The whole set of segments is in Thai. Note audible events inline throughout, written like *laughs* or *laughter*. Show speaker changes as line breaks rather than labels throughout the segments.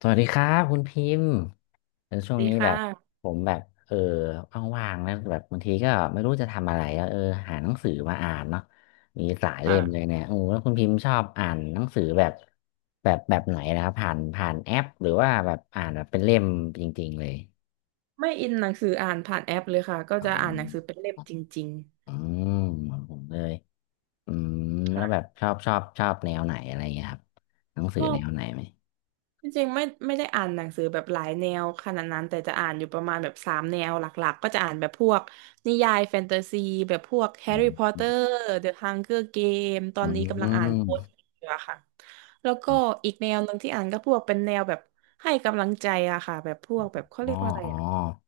สวัสดีครับคุณพิมพ์เออช่วง
ดี
นี้
ค
แบบ
่ะ
ผมแบบเออว่างๆนะแบบบางทีก็ไม่รู้จะทำอะไรอะเออหาหนังสือมาอ่านเนาะมีหลายเล่มเลย
ค่ะ
เนี่ยโอ้แล้วคุณพิมพ์ชอบอ่านหนังสือแบบไหนนะครับผ่านแอปหรือว่าแบบอ่านแบบเป็นเล่มจริงๆเลย
ไม่อินหนังสืออ่านผ่านแอปเลยค่ะ ก็
อ๋อ
จะอ่านหนังสือเป็นเล่มจริง
อืมเหมือนผมเลยอืม
ๆ
แล้
ค่ะ
วแบบชอบแนวไหนอะไรเงี้ยครับหนังสื
ช
อ
อ
แน
บ
วไหนไหม
จริงๆไม่ได้อ่านหนังสือแบบหลายแนวขนาดนั้นแต่จะอ่านอยู่ประมาณแบบสามแนวหลักๆก็จะอ่านแบบพวกนิยายแฟนตาซีแบบพวกแฮร์
อื
รี่พอต
ม
เตอร์เดอะฮังเกอร์เกมตอ
อื
นนี้กำลังอ่านโค้ดอ
ม
ยู่อะค่ะแล้วก็อีกแนวหนึ่งที่อ่านก็พวกเป็นแนวแบบให้กำลังใจอะค่ะแบบพวกแบบเขา
อ๋
เรี
อ
ยกว่าอะไร
อ๋อ
อะ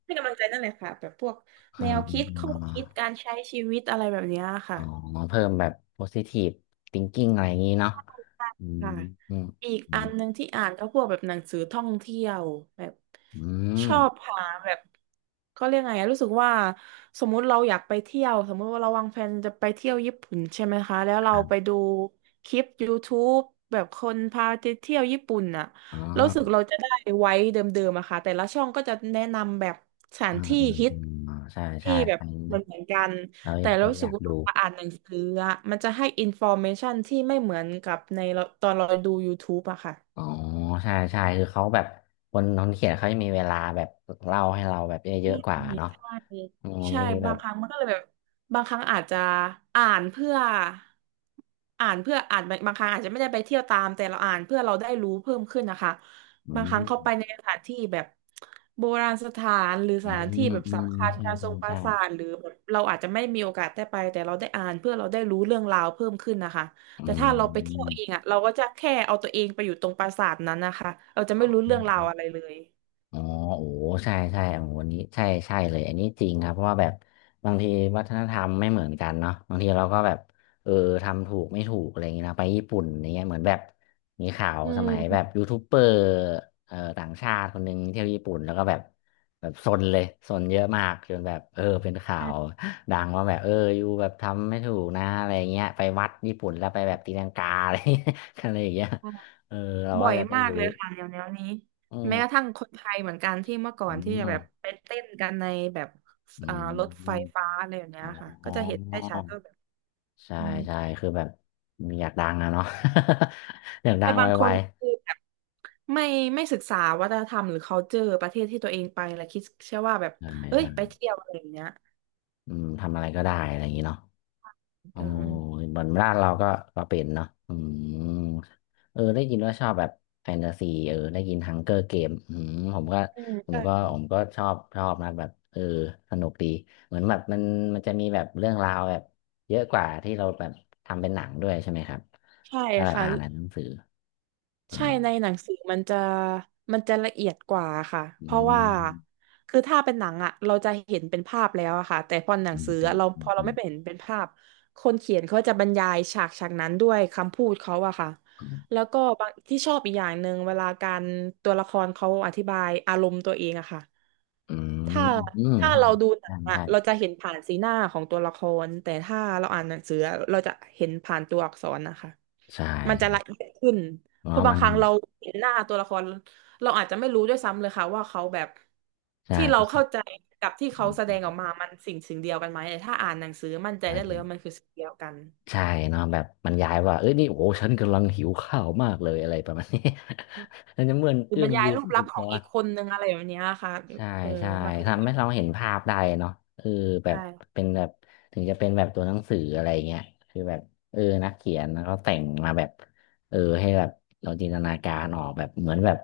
ให้กำลังใจนั่นแหละค่ะแบบพวก
อ่า
แนวคิดข้อ
อ่า
คิดการใช้ชีวิตอะไรแบบเนี้ย
อ๋
ค่ะ
อเพิ่มแบบ positive thinking อะไรอย่างนี้เนาะอืม
ค่ะ
อืม
อีก
อื
อั
ม
นหนึ่งที่อ่านก็พวกแบบหนังสือท่องเที่ยวแบบ
อื
ช
ม
อบหาแบบเขาเรียกไงอะรู้สึกว่าสมมุติเราอยากไปเที่ยวสมมุติว่าเราวางแผนจะไปเที่ยวญี่ปุ่นใช่ไหมคะแล้ว
ค
เรา
รั
ไป
บ
ดูคลิป YouTube แบบคนพาไปเที่ยวญี่ปุ่นน่ะ
อ๋อ
รู้สึกเราจะได้ไว้เดิมๆอะค่ะแต่ละช่องก็จะแนะนำแบบสถา
อื
น
ม
ที่
อืม
ฮิต
อืมอ๋อใช่ใช่
ที่แบบ
อันนี้
เหมือ
นะ
นเหมือนกัน
เรา
แต่
ค
เรา
น
รู้
อ
สึ
ยา
ก
ก
ว่า
ดู
เราอ่านหนังสืออะมันจะให้อินฟอร์เมชันที่ไม่เหมือนกับในเราตอนเราดู YouTube อะค่ะ
อ๋อใช่ใช่คือเขาแบบคนน้องเขียนเขาจะมีเวลาแบบเล่าให้เราแบบเย
ใช่
อะๆกว่าเนาะ
ใช่
อืม
ใช่
นี่แบ
บา
บ
งครั้งมันก็เลยแบบบางครั้งอาจจะอ่านเพื่ออ่านเพื่ออ่านบางครั้งอาจจะไม่ได้ไปเที่ยวตามแต่เราอ่านเพื่อเราได้รู้เพิ่มขึ้นนะคะ
อื
บางครั้งเข้าไปใน
ม
สถานที่แบบโบราณสถานหรือส
อื
ถานที่
ม
แบบ
อืม
สำคัญ
ใช่
การท
ใช่
รงปรา
ใช่
สาทหรือแบบเราอาจจะไม่มีโอกาสได้ไปแต่เราได้อ่านเพื่อเราได้รู้เรื่องราวเพิ่มขึ้นนะคะ
อื
แต่ถ้าเราไปเที่ยว
ม
เองอ่ะเราก็จะแค่เอาตัวเองไปอยู่ตรงปราสาทนั้นนะคะเราจะไม่รู้เรื่องราวอะไรเลย
อ๋อโอ้ใช่ใช่โอ้โหวันนี้ใช่ใช่เลยอันนี้จริงครับเพราะว่าแบบบางทีวัฒนธรรมไม่เหมือนกันเนาะบางทีเราก็แบบเออทำถูกไม่ถูกอะไรอย่างเงี้ยนะไปญี่ปุ่นอย่างเงี้ยเหมือนแบบมีข่าว
อื
สมัยแบบ
ม
ยูทูบเบอร์ต่างชาติคนหนึ่งเที่ยวญี่ปุ่นแล้วก็แบบแบบซนเลยซนเยอะมากจนแบบเออเป็นข่าวดังว่าแบบเอออยู่แบบทำไม่ถูกนะอะไรอย่างเงี้ยไปวัดญี่ปุ่นแล้วไปแบบตีลังกาอะไร *laughs* อะไรอย่างเงี้ยเออเรา
บ่
ก็
อย
จะได้
มาก
รู้
เลยค่ะเดี๋ยวนี้
อื
แม้กระ
ม
ทั่งคนไทยเหมือนกันที่เมื่อก่อ
อื
นที่จะแบบ
ม
ไปเต้นกันในแบบ
อื
อ่ารถไฟ
ม
ฟ้าอะไรอย่างเนี้
อ๋
ย
อ
ค่ะก็จะเห็นได้ชัดว่าแบบ
ใช่
อืม
ใช่คือแบบมีอยากดังนะเนาะ *laughs* อยากดั
แต่
งไ
บางค
ว
นคือแบบไม่ไม่ศึกษาวัฒนธรรมหรือ culture ประเทศที่ตัวเองไปแล้วคิดเชื่อว่าแบบ
ๆใช่
เอ้ยไป
ใช่
เที่ยวอะไรอย่างเงี้ย
อืมทำอะไรก็ได้อะไรอย่างนี้เนาะโอ้อ
เออ
เหมือนบ้านเราก็ก็เป็นเนาะอืมเออได้ยินว่าชอบแบบแฟนตาซีเออได้ยินฮังเกอร์เกมอืมผมก็
อืมใช่
ชอบชอบนะแบบเออสนุกดีเหมือนแบบมันจะมีแบบเรื่องราวแบบเยอะกว่าที่เราแบบทำเป็นหนังด้วยใช่ไหมครับ
ใช่
ถ้าเรา
ค่ะ
อ่านในหนังสืออ๋อ
ใช่ในหนังสือมันจะมันจะละเอียดกว่าค่ะเพ
อื
ราะว่า
ม
คือถ้าเป็นหนังอะเราจะเห็นเป็นภาพแล้วอะค่ะแต่พอหนั
อื
ง
ม
สือ
อื
อะ
ม
เรา
อื
พ
ม
อเรา
อืม
ไม่ไป
อื
เห็
ม
นเป็นภาพคนเขียนเขาจะบรรยายฉากฉากนั้นด้วยคำพูดเขาอะค่ะแล้วก็บางที่ชอบอีกอย่างหนึ่งเวลาการตัวละครเขาอธิบายอารมณ์ตัวเองอะค่ะถ้า
อืม
ถ้าเราดูหนั
ใช่
งอะเรา
ใช่
จะเห็นผ่านสีหน้าของตัวละครแต่ถ้าเราอ่านหนังสืออะเราจะเห็นผ่านตัวอักษรนะคะ
ใช่ใช
มันจะละ
่
เอียดขึ้น
อ๋
เพราะบา
มั
งค
น
รั้งเราเห็นหน้าตัวละครเราอาจจะไม่รู้ด้วยซ้ำเลยค่ะว่าเขาแบบ
ใช่
ที่เรา
ใช
เข้าใจกับที่เขาแสดงออกมามันสิ่งสิ่งเดียวกันไหมแต่ถ้าอ่านหนังสือมั่นใจได้
่
เลยว่ามันคือสิ่งเดียวกัน
ใช่เนาะแบบมันย้ายว่า เอ้ย นี่ โอ้ฉันกำลังหิว ข้าว มาก เลย อะไร ประมาณนี้ *laughs* ฉันจะเมื่อน
หรือ
เอื้
บ
อ
ร
ม
รยาย
ยืม
รูป
ห
ลั
ยิ
กษ
บ
ณ์ขอ
ร้
ง
อ
อี
น
กคนนึงอะไรแบบเนี้ยค่ะ
ใช่
เออ
ใช่
มันก็จะ
ทำ
แบ
ให้
บ
เราเห็นภาพได้เนาะเออแบบ
ใช่
เป็นแบบถึงจะเป็นแบบตัวหนังสืออะไรเงี้ยคือแบบเออนักเขียนแล้แต่งมาแบบเออให้แบบเราจินตนาการออกแบบเหมือนแบบ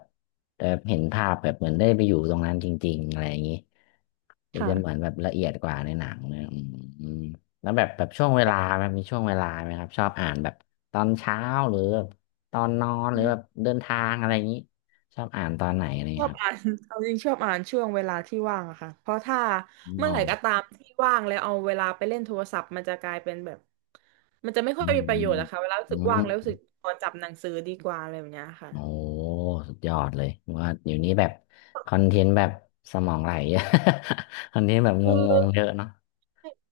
แบบเห็นภาพแบบเหมือนได้ไปอยู่ตรงนั้นจริงๆอะไรอย่างนี้หรือ
ค่ะ
จะเหมือนแบบละเอียดกว่าในหนังเนี่ยอืมอืมแล้วแบบแบบช่วงเวลาแบบมีช่วงเวลาไหมครับชอบอ่านแบบตอนเช้าหรือแบบตอนนอนหรื
อื
อแบบเดินทางอะไรอย่างนี้ชอบอ่านตอนไหนอะไรอย่าง
ชอ
งี้
บ
ครั
อ่าน *laughs* เอาจริงชอบอ่านช่วงเวลาที่ว่างอะค่ะเพราะถ้าเมื่อไหร่
บ
ก็ตามที่ว่างแล้วเอาเวลาไปเล่นโทรศัพท์มันจะกลายเป็นแบบมันจะไม่ค่
อื
อย
ม
มีประ
อื
โยช
ม
น์อะค่ะเวลารู้สึกว่างแล้วรู้สึกขอจับหนังสือดีกว่าอะไรแบบเนี้ยค่ะ
โอ้สุดยอดเลยว่าเดี๋ยวนี้แบบคอนเทนต์แบบสมองไหล *laughs* คอนเทนต์แบบง
คือ
งๆเยอะเนาะ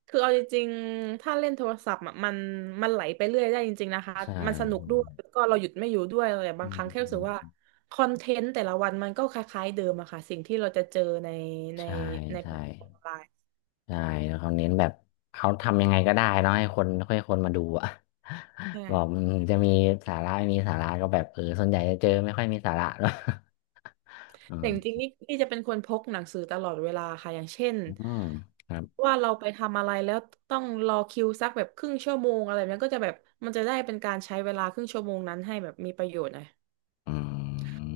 คือเอาจริงๆถ้าเล่นโทรศัพท์อะมันไหลไปเรื่อยได้จริงๆนะคะ
ใช่
มันสนุกด้วยแล้วก็เราหยุดไม่อยู่ด้วยเลย
อื
บางค
ม
รั้งแค่
อื
รู้สึกว่า
ม
คอนเทนต์แต่ละวันมันก็คล้ายๆเดิมอะค่ะสิ่งที่เราจะเจอในใน
ใช่
ในแพ
ใช่
ลตฟอร์มออนไลน์
ใช่แล้วเขาเน้นแบบเขาทำยังไงก็ได้เนาะให้คนมาดูอะ
ใช่
*laughs* บอกมันจะมีสาระไม่มีสาระก็แบบเออส่วนใหญ่จะเจอไม่ค่อยมีสาระหรอก *laughs* อื
แต่จริง
ม
ๆนี่จะเป็นคนพกหนังสือตลอดเวลาค่ะอย่างเช่น
อืมครับ
ว่าเราไปทำอะไรแล้วต้องรอคิวสักแบบครึ่งชั่วโมงอะไรแบบนั้นก็จะแบบมันจะได้เป็นการใช้เวลาครึ่งชั่วโมงนั้นให้แบบมีประโยชน์หน่อย
อื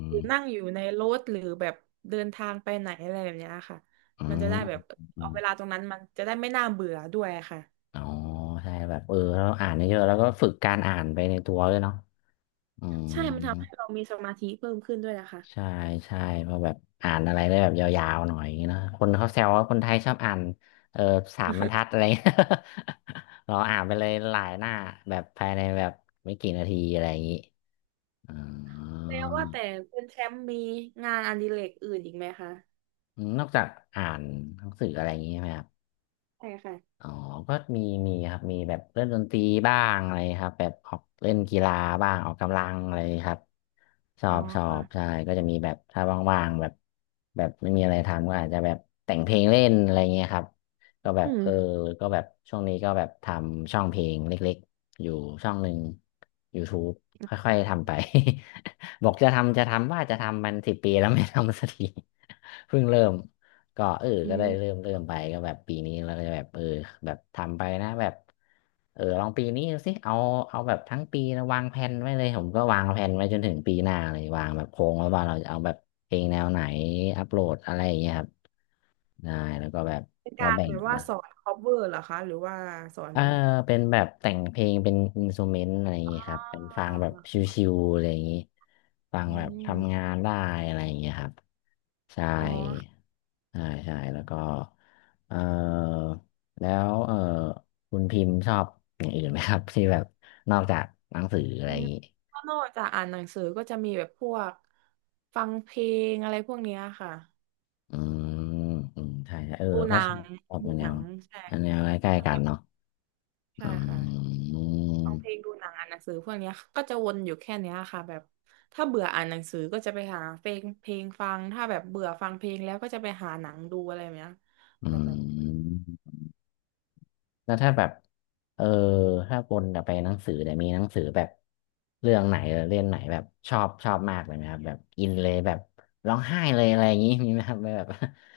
ห
ม
รือนั่งอยู่ในรถหรือแบบเดินทางไปไหนอะไรแบบเนี้ยค่ะ
อื
มันจะ
ม
ได้แบบ
อื
เอา
ม
เวลาตรงนั้นมันจะได้ไม่น่าเบื่อด้วยค่ะ
อ๋อใช่แบบเออเราอ่านเยอะๆแล้วก็ฝึกการอ่านไปในตัวด้วยเนาะอืม
ใช่มันทำให้เรามีสมาธิเพิ่มขึ้นด้วยนะคะ
ใช่ใช่เพราะแบบอ่านอะไรได้แบบยาวๆหน่อยอย่างงี้เนอะคนเขาแซวว่าคนไทยชอบอ่านเออสามบรรทัดอะไร
*laughs*
เงี้ย *laughs* เราอ่านไปเลยหลายหน้าแบบภายในแบบไม่กี่นาทีอะไรอย่างงี้อ๋อ
แล้วว่าแต่คุณแชมป์มีงานอดิเรกอื่นอีกไหมคะ
นอกจากอ่านหนังสืออะไรอย่างงี้ใช่ไหมครับ
ใช่ค่ะ
อ๋อก็มีมีครับมีแบบเล่นดนตรีบ้างอะไรครับแบบออกเล่นกีฬาบ้างออกกำลังอะไรครับชอ
อ๋อ
บชอ
ค่ะ
บใช่ก็จะมีแบบถ้าว่างๆแบบแบบไม่มีอะไรทำก็อาจจะแบบแต่งเพลงเล่นอะไรเงี้ยครับก็แบ
อื
บ
ม
เออก็แบบช่วงนี้ก็แบบทำช่องเพลงเล็กๆอยู่ช่องหนึ่ง YouTube ค่อยๆทำไป *laughs* บอกจะทำจะทำว่าจะทำมันสิบปีแล้ว *laughs* ไม่ทำสักที *laughs* เพิ่งเริ่ม ก็เออ
อื
ก็ได้
ม
เริ่มไปก็แบบปีนี้แล้วก็จะแบบเออแบบทำไปนะแบบเออลองปีนี้ดูสิเอาแบบทั้งปีนะวางแผนไว้เลยผมก็วางแผนไว้จนถึงปีหน้าเลยวางแบบโครงไว้ว่าเราจะเอาแบบเพลงแนวไหนอัปโหลดอะไรอย่างเงี้ยครับได้แล้วก็แบบ
เป็น
เรา
การ
แบ่ง
แบบว่า
มา
สอน cover เหรอคะหรือว่าสอ
เอ
น
อเป็นแบบแต่งเพลงเป็นอินสต u เมนต์อะไรอย่าง
อ่
งี้ครับเป็น
า
ฟังแบบชิวๆอะไรอย่างงี้ฟัง
อื
แบบ
ม
ทำงานได้อะไรอย่างงี้ครับใช่
อ๋อค่ะ
ใช่ใช่แล้วก็เออแล้วคุณพิมพ์ชอบอย่างอื่นไหมครับ *laughs* ที่แบบนอกจากหนังสืออะไรอย่างงี้
ก็นอกจากอ่านหนังสือก็จะมีแบบพวกฟังเพลงอะไรพวกเนี้ยค่ะ
อืมอืมใช่ใช่เออ
ดู
เรา
ห
ก็
นัง
ชอบ
ดู
แน
หนั
ว
งใช่
แนวใกล้
ค่ะ
ๆกั
แบ
น
บ
เนาะ
ใช่
อื
ค่ะ
ม
ฟังเพลงดูหนังอ่านหนังสือพวกเนี้ยก็จะวนอยู่แค่เนี้ยค่ะแบบถ้าเบื่ออ่านหนังสือก็จะไปหาเพลงฟังถ้าแบบเบื่อฟังเพลงแล้วก็จะไปหาหนังดูอะไรแบบเนี้ย
อื
แบบ
ม แล้วถ้าแบบเออถ้าวนกลับไปหนังสือแต่ยมีหนังสือแบบเรื่องไหนหรือเล่มไหนแบบชอบมากเลยไหมครับแบบอินเลยแบบร้องไห้เลยอะไรอย่างนี้ *laughs* มีไหมครับแบบ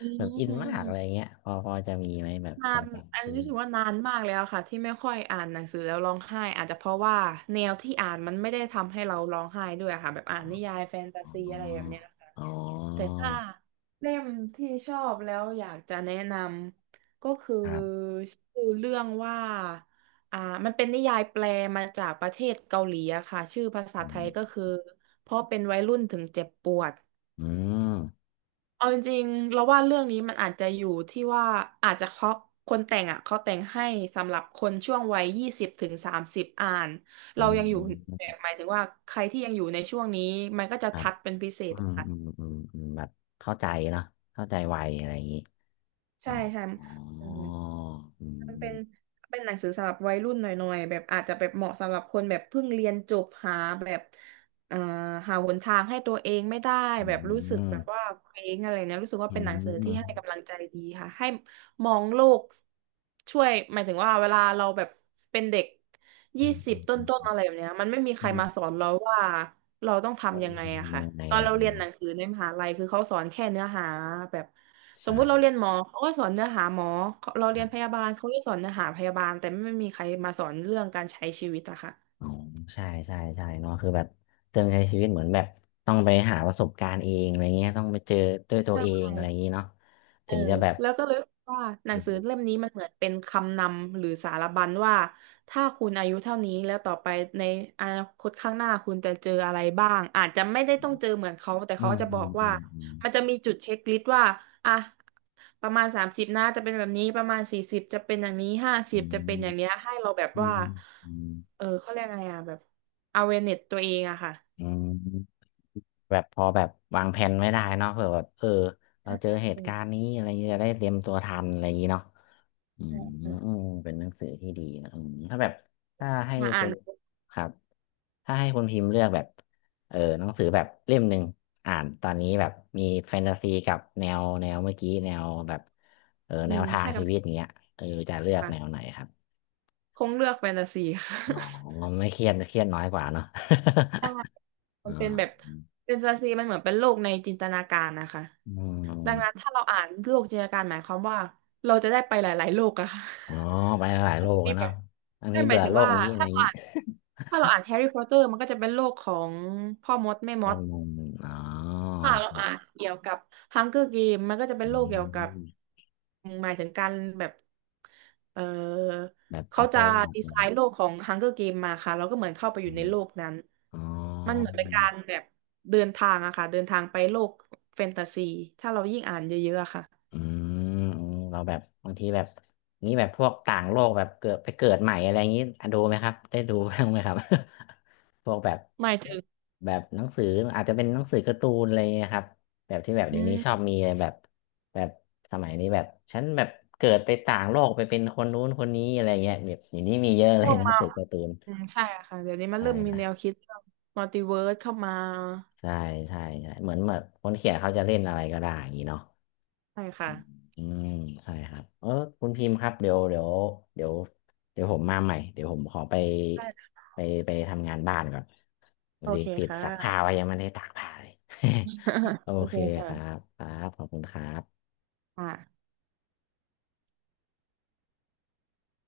อื
แบบอินมากอะไรอย่า
ม
งเงี้ยพอจะมีไหมแบบ
นา
พอ
นอั
จำ
น
ชื่
นี้
อ
รู้สึกว่านานมากแล้วค่ะที่ไม่ค่อยอ่านหนังสือแล้วร้องไห้อาจจะเพราะว่าแนวที่อ่านมันไม่ได้ทำให้เราร้องไห้ด้วยค่ะแบบอ่านนิยายแฟนตา
อ๋อ
ซีอะไรแบบเนี้ยค่ะ
อ๋
แต่
อ
ถ้าเล่มที่ชอบแล้วอยากจะแนะนำก็คือ
ครับ
ชื่อเรื่องว่าอ่ามันเป็นนิยายแปลมาจากประเทศเกาหลีอะค่ะชื่อภาษา
อื
ไท
ม
ยก็คือเพราะเป็นวัยรุ่นถึงเจ็บปวด
อืม
เอาจริงๆ เราว่าเรื่องนี้มันอาจจะอยู่ที่ว่าอาจจะเพราะคนแต่งอ่ะเขาแต่งให้สำหรับคนช่วงวัย20 ถึง 30อ่าน
อื
เรายังอยู่แบบ
ม
หมายถึงว่าใครที่ยังอยู่ในช่วงนี้มันก็จะ
ครับ
ทัดเป็นพิเศ
อื
ษ
มอืม
ค่ะ
อืมอืมแบบเข้าใจเนาะเข้าใจไวอะไรอย่างนี้อ๋อ
ใช่ค่ะ
อ๋ออื
มันเป็น
ม
เป็นหนังสือสำหรับวัยรุ่นหน่อยๆแบบอาจจะแบบเหมาะสำหรับคนแบบเพิ่งเรียนจบหาแบบเอ่อหาหนทางให้ตัวเองไม่ได้
อื
แบบรู้สึ
ม
กแบบว่าเคว้งอะไรเนี่ยรู้สึกว่า
อื
เป็นหนังสือ
ม
ที่ให้กำลังใจดีค่ะให้มองโลกช่วยหมายถึงว่าเวลาเราแบบเป็นเด็ก
อื
ยี่
ม
สิ
อื
บ
ม
ต
อื
้นๆ
ม
อะไรแบบเนี้ยมันไม่มีใค
อื
ร
ม
มาสอนเราว่าเราต้อง
ว่า
ทำยั
ม
ง
น
ไงอะ
ทำยั
ค่ะ
ไง
ตอน
อะไร
เรา
อย่าง
เรีย
เงี้ย
นห
เนาะ
นังสือในมหาลัยคือเขาสอนแค่เนื้อหาแบบ สมมุติเรา
ใช่
เรียนหมอเขาก็สอนเนื้อหาหมอเรา
ค
เรี
รั
ยนพยา
บ
บาลเขาก็สอนเนื้อหาพยาบาลแต่ไม่มีใครมาสอนเรื่องการใช้ชีวิตอะค่ะ
อ๋อใช่ใช่ใช่เนาะคือแบบเติมใช้ชีวิตเหมือนแบบต้องไปหาประสบการณ์เองอะไรเงี้ยต้องไปเจอด้วยตัวเองอะไรอย่าง
ใช่
งี้เนาะ
เอ
ถึ
อ
งจะแบบ
แล้วก็เลยรู้สึกว่าหนัง
รู้
สือเล่มนี้มันเหมือนเป็นคำนำหรือสารบัญว่าถ้าคุณอายุเท่านี้แล้วต่อไปในอนาคตข้างหน้าคุณจะเจออะไรบ้างอาจจะไม่ได้ต้องเจอเหมือนเขาแต่
อื
เขา
ม
จะ
อื
บอ
ม
ก
อื
ว่า
มอืม
มันจะมีจุดเช็คลิสต์ว่าอ่ะประมาณสามสิบนะจะเป็นแบบนี้ประมาณ40จะเป็นอย่างนี้50จะเป็นอย่างเนี้ยให้เราแบบ
อื
ว่า
มอืม
เออเขาเรียกไงอ่ะแบบ awareness ตัวเองอะค่ะ
อืมอืมแบบพอแบบวางแผนไม่ได้เนาะเผื่อแบบเราเจอเหตุการณ์
อ
นี้อะไรเงี้ยจะได้เตรียมตัวทันอะไรอย่างงี้เนาะอืมอืมเป็นหนังสือที่ดีนะอืมถ้าแบบถ้าให้
อ่ะอ่า
คุ
น
ณครับ ถ้าให้คุณพิมพ์เลือกแบบหนังสือแบบเล่มหนึ่งอ่านตอนนี้แบบมีแฟนตาซีกับแนวแนวเมื่อกี้แนวแบบ
อื
แน
ม
วทาง
ให้กั
ชี
บ
วิตอย่างเงี้ยจะเลือกแนวไหนครับ
คงเลือกแฟนตาซี *laughs* ค่ะ *laughs*
อ๋อไม่เครียดน้อยกว่าเนาะ
ใช่
*laughs*
มั
อ๋
นเป็น
อ
แบบแฟนตาซีมันเหมือนเป็นโลกในจินตนาการนะคะ
อื
ดังนั้น
ม
ถ้าเราอ่านโลกจินตนาการหมายความว่าเราจะได้ไปหลายๆโลกอะค่ะ
อ๋อไป
*laughs*
หลายโล
มันจะ
ก
มี
แล้ว
แบ
เนาะ
บ
อัน
ได้
นี้
หมา
เบื่
ย
อ
ถึง
โลก
ว่า
นี้อะไร
ถ้า
อย่าง
เรา
นี้
อ่านถ้าเราอ่านแฮร์รี่พอตเตอร์มันก็จะเป็นโลกของพ่อมดแม่
*laughs*
ม
แน่
ด
นอนอ๋อ
ค่ะเราอ่านเกี่ยวกับ Hunger Game มันก็จะเป็
อื
นโลกเกี่ยวกับ
ม
หมายถึงการแบบ เออ
แบบ
เขา
เอาตั
จะ
วรอดอะ
ดี
ไรอ
ไซ
ย่างเงี้
น์
ย
โลกของ Hunger Game มาค่ะเราก็เหมือนเข้าไปอ
อ
ยู่ใน
ม
โลกนั้น
อ๋อ
มันเหมือนเป็นการแบบเดินทางอะค่ะเดินทางไปโลกแฟนตาซีถ้าเรายิ่งอ่านเยอะๆอะค่ะ
อืมอืมเราแบบบางทีแบบนี้แบบพวกต่างโลกแบบเกิดไปเกิดใหม่อะไรอย่างนี้อ่ะดูไหมครับได้ดูบ้างไหมครับ *laughs* พวกแบบ
หมายถึง
แบบหนังสืออาจจะเป็นหนังสือการ์ตูนอะไรอย่างเงี้ยครับแบบที่แบบ
อื
เดี๋ยวนี้ชอบ
ม
มีอะไรแบบแบบสมัยนี้แบบฉันแบบเกิดไปต่างโลกไปเป็นคนนู้นคนนี้อะไรเงี้ยแบบอย่างนี้มีเยอะ
พ
เลย
วก
หนัง
มา
สือการ์ตูน
อืมใช่อะค่ะเดี๋ยวนี้มัน
ใช่
เริ่มมี
นะ
แนวคิดมัลติเวิร์สเข้ามา
ใช่ใช่ใช่เหมือนแบบคนเขียนเขาจะเล่นอะไรก็ได้อย่างนี้เนาะ
ใช่ค่ะ
อืมใช่ครับคุณพิมพ์ครับเดี๋ยวเดี๋ยวผมมาใหม่เดี๋ยวผมขอไป
ใชค่ะ
ไปไปทำงานบ้านก่อนวั
โอ
นนี้
เค
ติด
ค
ซักผ้า
่ะ
ไว้ยังไม่ได้ตากผ้าเลย *laughs* โอ
*laughs* โอ
เค
เค
ครับ
ค่ะ
ครับขอบคุณครับ
อ่า